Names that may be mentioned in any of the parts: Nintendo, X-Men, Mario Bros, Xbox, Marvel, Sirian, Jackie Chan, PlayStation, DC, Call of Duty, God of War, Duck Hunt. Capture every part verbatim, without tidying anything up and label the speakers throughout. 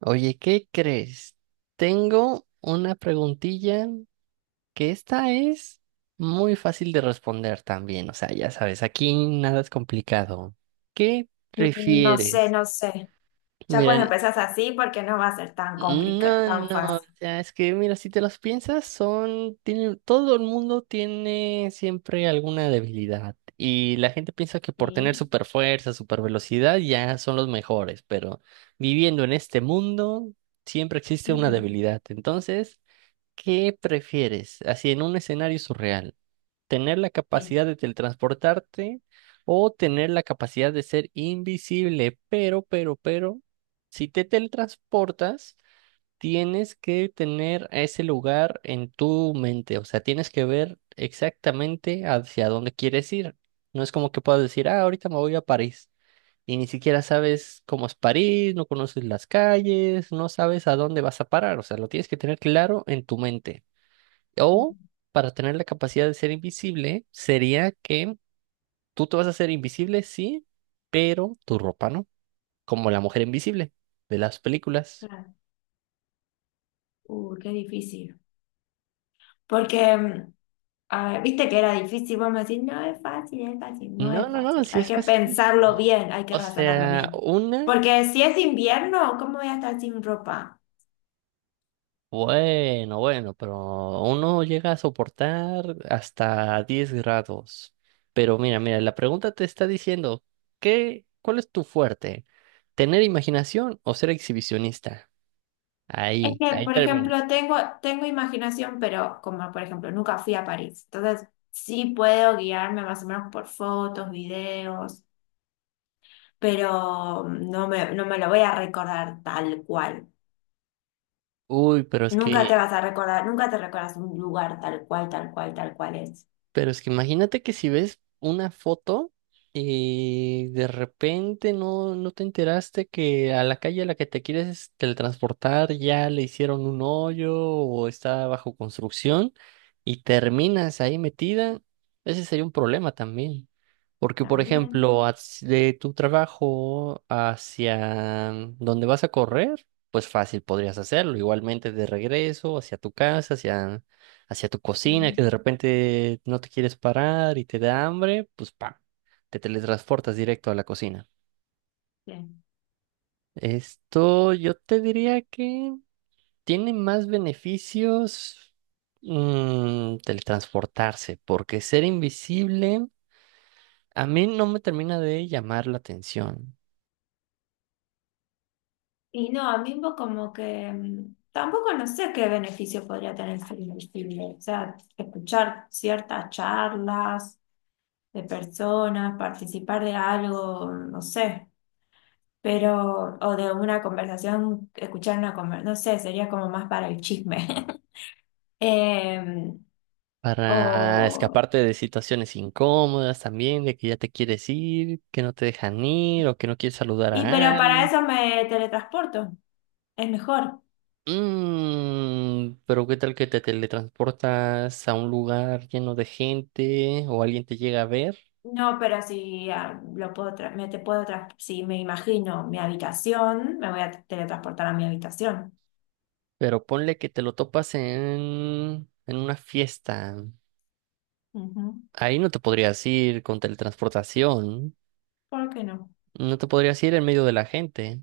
Speaker 1: Oye, ¿qué crees? Tengo una preguntilla que esta es muy fácil de responder también. O sea, ya sabes, aquí nada es complicado. ¿Qué
Speaker 2: Mm, No sé,
Speaker 1: prefieres?
Speaker 2: no sé. Ya cuando
Speaker 1: Miren,
Speaker 2: empezás así, porque no va a ser tan complicado,
Speaker 1: no, no,
Speaker 2: tan
Speaker 1: no, o
Speaker 2: fácil,
Speaker 1: sea, es que mira, si te las piensas, son, tienen, todo el mundo tiene siempre alguna debilidad y la gente piensa que por tener
Speaker 2: ¿sí?
Speaker 1: super fuerza, super velocidad ya son los mejores, pero viviendo en este mundo siempre existe una
Speaker 2: Ujú,
Speaker 1: debilidad. Entonces, ¿qué prefieres? Así en un escenario surreal, ¿tener la
Speaker 2: sí,
Speaker 1: capacidad de teletransportarte o tener la capacidad de ser invisible? Pero, pero, pero, si te teletransportas tienes que tener a ese lugar en tu mente, o sea, tienes que ver exactamente hacia dónde quieres ir. No es como que puedas decir, ah, ahorita me voy a París y ni siquiera sabes cómo es París, no conoces las calles, no sabes a dónde vas a parar, o sea, lo tienes que tener claro en tu mente.
Speaker 2: ujú,
Speaker 1: O para tener la capacidad de ser invisible, sería que tú te vas a hacer invisible, sí, pero tu ropa no, como la mujer invisible de las películas.
Speaker 2: claro. Uh, qué difícil. Porque, mm, a ver, viste que era difícil, vos me decís, no es fácil, es fácil, no
Speaker 1: No,
Speaker 2: es
Speaker 1: no, no,
Speaker 2: fácil.
Speaker 1: sí
Speaker 2: Hay
Speaker 1: es
Speaker 2: que
Speaker 1: fácil.
Speaker 2: pensarlo
Speaker 1: No.
Speaker 2: bien, hay que
Speaker 1: O
Speaker 2: razonarlo
Speaker 1: sea,
Speaker 2: bien.
Speaker 1: una,
Speaker 2: Porque si es invierno, ¿cómo voy a estar sin ropa?
Speaker 1: bueno, bueno, pero uno llega a soportar hasta diez grados. Pero mira, mira, la pregunta te está diciendo, ¿qué, cuál es tu fuerte? ¿Tener imaginación o ser exhibicionista?
Speaker 2: Es
Speaker 1: Ahí,
Speaker 2: que,
Speaker 1: ahí
Speaker 2: por
Speaker 1: termina.
Speaker 2: ejemplo, tengo, tengo imaginación, pero como, por ejemplo, nunca fui a París. Entonces, sí puedo guiarme más o menos por fotos, videos, pero no me, no me lo voy a recordar tal cual.
Speaker 1: Uy, pero es
Speaker 2: Nunca
Speaker 1: que
Speaker 2: te vas a recordar, nunca te recuerdas un lugar tal cual, tal cual, tal cual es.
Speaker 1: pero es que imagínate que si ves una foto y de repente no, no te enteraste que a la calle a la que te quieres teletransportar ya le hicieron un hoyo o está bajo construcción y terminas ahí metida, ese sería un problema también. Porque, por
Speaker 2: También.
Speaker 1: ejemplo, haz- de tu trabajo hacia donde vas a correr, pues fácil podrías hacerlo. Igualmente de regreso, hacia tu casa, hacia hacia tu cocina, que de
Speaker 2: Ujú.
Speaker 1: repente no te quieres parar y te da hambre, pues ¡pam! Te teletransportas directo a la cocina.
Speaker 2: Bien.
Speaker 1: Esto yo te diría que tiene más beneficios, mm, teletransportarse, porque ser invisible a mí no me termina de llamar la atención.
Speaker 2: Y no, a mí un como que mm, tampoco no sé qué beneficio podría tener el cine. O sea, escuchar ciertas charlas de personas, participar de algo, no sé. Pero, o de una conversación, escuchar una conversación, no sé, sería como más para el chisme. Eh,
Speaker 1: Para
Speaker 2: o,
Speaker 1: escaparte de situaciones incómodas también, de que ya te quieres ir, que no te dejan ir o que no quieres saludar
Speaker 2: y pero
Speaker 1: a
Speaker 2: para
Speaker 1: alguien.
Speaker 2: eso me teletransporto. Es mejor.
Speaker 1: Mm, pero ¿qué tal que te teletransportas a un lugar lleno de gente o alguien te llega a ver?
Speaker 2: No, pero si ah, lo puedo tra- me te puedo tras- Si me imagino mi habitación, me voy a teletransportar a mi habitación.
Speaker 1: Pero ponle que te lo topas en, en una fiesta.
Speaker 2: Ujú.
Speaker 1: Ahí no te podrías ir con teletransportación.
Speaker 2: ¿Por qué no?
Speaker 1: No te podrías ir en medio de la gente.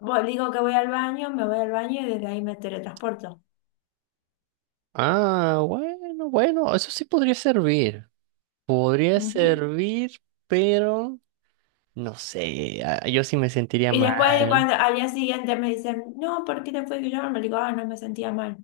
Speaker 2: Voy- digo que voy al baño, me voy al baño y desde ahí me teletransporto.
Speaker 1: Ah, bueno, bueno, eso sí podría servir. Podría
Speaker 2: Ujú.
Speaker 1: servir, pero no sé, ah, yo sí me sentiría
Speaker 2: Y después de
Speaker 1: mal.
Speaker 2: cuando al día siguiente me dicen, no, ¿por qué te fue que yo? Me digo, ah, no me sentía mal.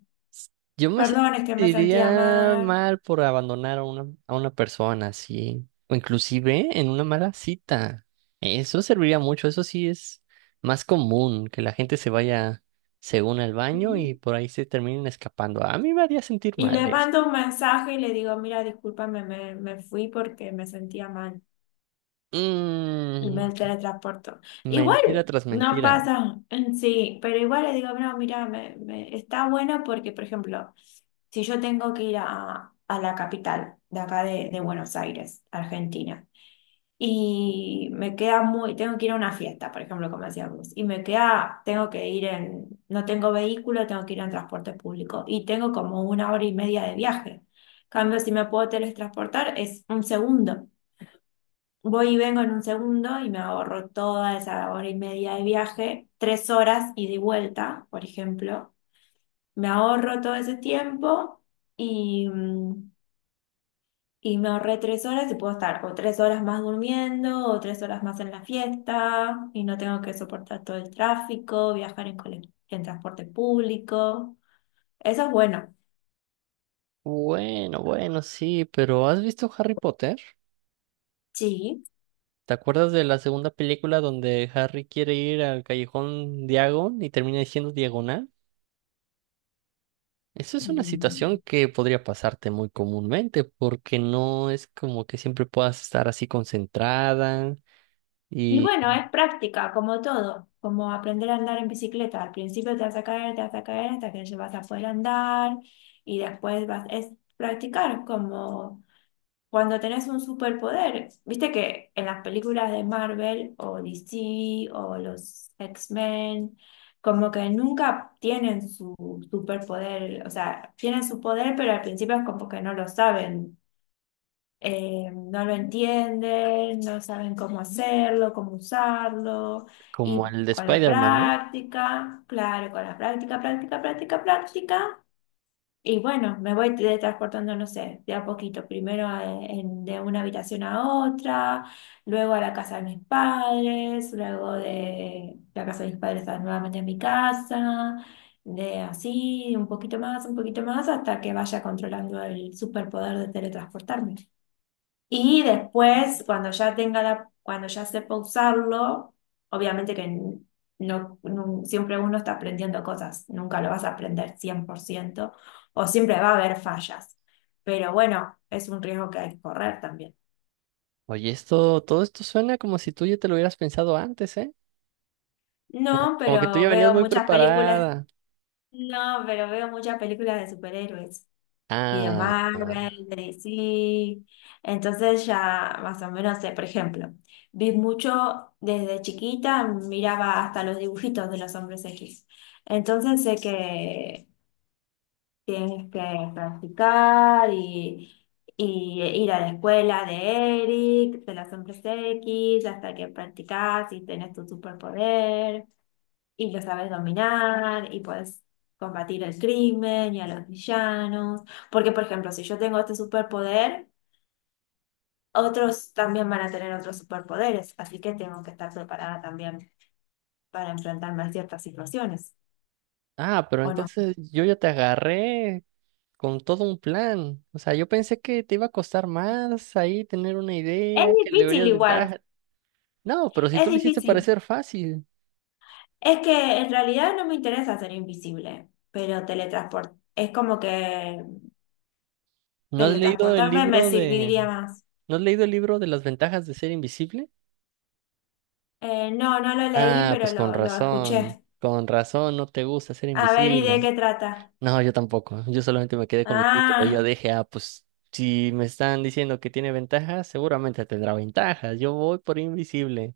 Speaker 1: Yo me
Speaker 2: Perdón, es que me sentía
Speaker 1: sentiría
Speaker 2: mal.
Speaker 1: mal por abandonar a una, a una persona, así, o inclusive en una mala cita. Eso serviría mucho. Eso sí es más común, que la gente se vaya según al baño
Speaker 2: Ujú.
Speaker 1: y por ahí se terminen escapando. A mí me haría sentir
Speaker 2: Y
Speaker 1: mal
Speaker 2: le
Speaker 1: eso.
Speaker 2: mando un mensaje y le digo, mira, discúlpame, me, me fui porque me sentía mal y me
Speaker 1: Mm,
Speaker 2: teletransporto.
Speaker 1: mentira
Speaker 2: Igual
Speaker 1: tras
Speaker 2: no
Speaker 1: mentira.
Speaker 2: pasa en sí, pero igual le digo, no, mira, me, me- está bueno porque, por ejemplo, si yo tengo que ir a, a la capital de acá de, de Buenos Aires, Argentina y me queda muy, tengo que ir a una fiesta, por ejemplo, como decía vos, y me queda, tengo que ir en, no tengo vehículo, tengo que ir en transporte público y tengo como una hora y media de viaje. Cambio, si me puedo teletransportar, es un segundo. Voy y vengo en un segundo y me ahorro toda esa hora y media de viaje, tres horas ida y de vuelta, por ejemplo. Me ahorro todo ese tiempo y, mm, y me ahorré tres horas y puedo estar o tres horas más durmiendo o tres horas más en la fiesta y no tengo que soportar todo el tráfico, viajar en, cole- en transporte público. Eso es bueno.
Speaker 1: Bueno, bueno, sí, pero ¿has visto Harry Potter?
Speaker 2: Sí.
Speaker 1: ¿Te acuerdas de la segunda película donde Harry quiere ir al callejón Diagon y termina diciendo diagonal? Eso es una
Speaker 2: Mm.
Speaker 1: situación que podría pasarte muy comúnmente porque no es como que siempre puedas estar así concentrada
Speaker 2: Y
Speaker 1: y
Speaker 2: bueno, es práctica, como todo, como aprender a andar en bicicleta. Al principio te vas a caer, te vas a caer hasta que ya vas a poder andar y después vas, es practicar como... Cuando tenés un superpoder, viste que en las películas de Marvel o D C o los X-Men, como que nunca tienen su superpoder, o sea, tienen su poder, pero al principio es como que no lo saben, eh, no lo entienden, no saben cómo hacerlo, cómo usarlo,
Speaker 1: como
Speaker 2: y
Speaker 1: el de
Speaker 2: con la
Speaker 1: Spider-Man, ¿no?
Speaker 2: práctica, claro, con la práctica, práctica, práctica, práctica. Y bueno, me voy teletransportando no sé, de a poquito, primero a- en- de una habitación a otra, luego a la casa de mis padres, luego de la casa de mis padres a- nuevamente a mi casa, de así, un poquito más, un poquito más, hasta que vaya controlando el superpoder de teletransportarme. Y después, cuando ya tenga la, cuando ya sepa usarlo, obviamente que n- no, nun- siempre uno está aprendiendo cosas, nunca lo vas a aprender cien por ciento o siempre va a haber fallas. Pero bueno, es un riesgo que hay que correr también.
Speaker 1: Oye, esto, todo esto suena como si tú ya te lo hubieras pensado antes, ¿eh? Como,
Speaker 2: No,
Speaker 1: como que tú
Speaker 2: pero
Speaker 1: ya venías
Speaker 2: veo
Speaker 1: muy
Speaker 2: muchas películas,
Speaker 1: preparada.
Speaker 2: no, pero veo muchas películas de superhéroes. Y de
Speaker 1: Ah, ah,
Speaker 2: Marvel, de D C. Entonces ya más o menos sé, por ejemplo, vi mucho desde chiquita, miraba hasta los dibujitos de los hombres X. Entonces sé que tienes que practicar y, y ir a la escuela de Eric, de los hombres X, hasta que practicas y tenés tu superpoder y lo sabes dominar y puedes combatir el crimen y a los villanos. Porque, por ejemplo, si yo tengo este superpoder, otros también van a tener otros superpoderes, así que tengo que estar preparada también para enfrentarme a ciertas situaciones,
Speaker 1: ah, pero
Speaker 2: ¿o no?
Speaker 1: entonces yo ya te agarré con todo un plan. O sea, yo pensé que te iba a costar más ahí tener una
Speaker 2: Es
Speaker 1: idea, que le
Speaker 2: difícil
Speaker 1: deberías de
Speaker 2: igual,
Speaker 1: dar. No, pero si
Speaker 2: es
Speaker 1: tú lo hiciste
Speaker 2: difícil.
Speaker 1: parecer fácil.
Speaker 2: Es que en realidad no me interesa ser invisible, pero teletransport es como que
Speaker 1: ¿No has leído el
Speaker 2: teletransportarme me
Speaker 1: libro de...
Speaker 2: serviría más.
Speaker 1: ¿No has leído el libro de las ventajas de ser invisible?
Speaker 2: Eh, no, no lo leí,
Speaker 1: Ah,
Speaker 2: pero
Speaker 1: pues con
Speaker 2: lo, lo
Speaker 1: razón,
Speaker 2: escuché.
Speaker 1: con razón, no te gusta ser
Speaker 2: A ver, ¿y de
Speaker 1: invisible.
Speaker 2: qué trata?
Speaker 1: No, yo tampoco, yo solamente me quedé con el título y yo
Speaker 2: Ah,
Speaker 1: dije, ah, pues si me están diciendo que tiene ventajas, seguramente tendrá ventajas, yo voy por invisible.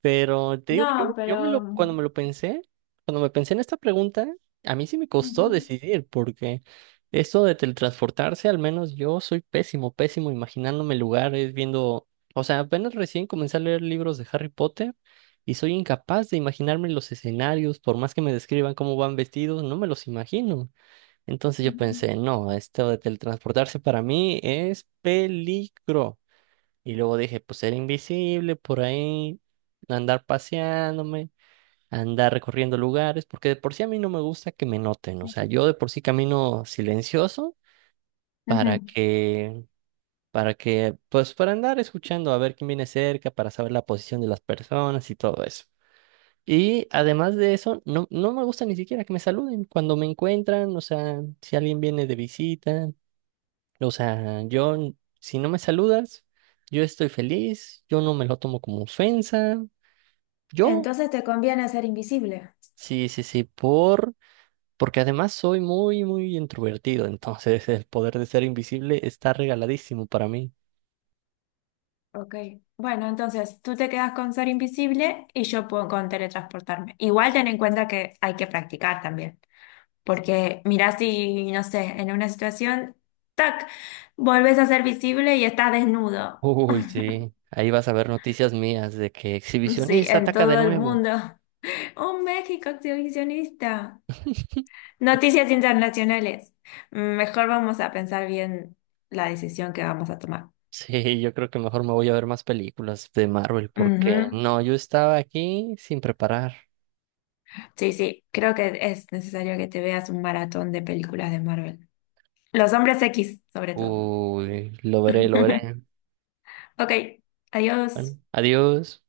Speaker 1: Pero te digo, yo,
Speaker 2: no,
Speaker 1: yo me
Speaker 2: pero...
Speaker 1: lo, cuando me lo pensé, cuando me pensé en esta pregunta, a mí sí me
Speaker 2: ujú,
Speaker 1: costó decidir, porque esto de teletransportarse, al menos yo soy pésimo, pésimo imaginándome lugares, viendo, o sea, apenas recién comencé a leer libros de Harry Potter y soy incapaz de imaginarme los escenarios, por más que me describan cómo van vestidos, no me los imagino. Entonces yo
Speaker 2: ujú.
Speaker 1: pensé, no, esto de teletransportarse para mí es peligro. Y luego dije, pues ser invisible por ahí, andar paseándome, andar recorriendo lugares, porque de por sí a mí no me gusta que me noten, o sea, yo de por sí camino silencioso para
Speaker 2: Ujú.
Speaker 1: que, para que, pues para andar escuchando a ver quién viene cerca, para saber la posición de las personas y todo eso. Y además de eso, no, no me gusta ni siquiera que me saluden cuando me encuentran, o sea, si alguien viene de visita. O sea, yo, si no me saludas, yo estoy feliz, yo no me lo tomo como ofensa. Yo,
Speaker 2: Entonces te conviene ser invisible.
Speaker 1: sí, sí, sí, por, porque además soy muy, muy introvertido, entonces el poder de ser invisible está regaladísimo para mí.
Speaker 2: Ok. Bueno, entonces tú te quedas con ser invisible y yo puedo con teletransportarme. Igual ten en cuenta que hay que practicar también, porque mirá si, no sé, en una situación, tac, volvés a ser visible y estás desnudo.
Speaker 1: Uy, sí, ahí vas a ver noticias mías de que
Speaker 2: Sí,
Speaker 1: exhibicionista
Speaker 2: en
Speaker 1: ataca de
Speaker 2: todo el
Speaker 1: nuevo.
Speaker 2: mundo. Un México exhibicionista. Noticias internacionales. Mm, Mejor vamos a pensar bien la decisión que vamos a tomar.
Speaker 1: Sí, yo creo que mejor me voy a ver más películas de Marvel porque
Speaker 2: Ujú.
Speaker 1: no, yo estaba aquí sin preparar.
Speaker 2: Sí, sí, creo que es necesario que te veas un maratón de películas de Marvel. Los hombres X, sobre todo.
Speaker 1: Uy, lo veré, lo veré.
Speaker 2: Ok, adiós.
Speaker 1: Bueno, adiós.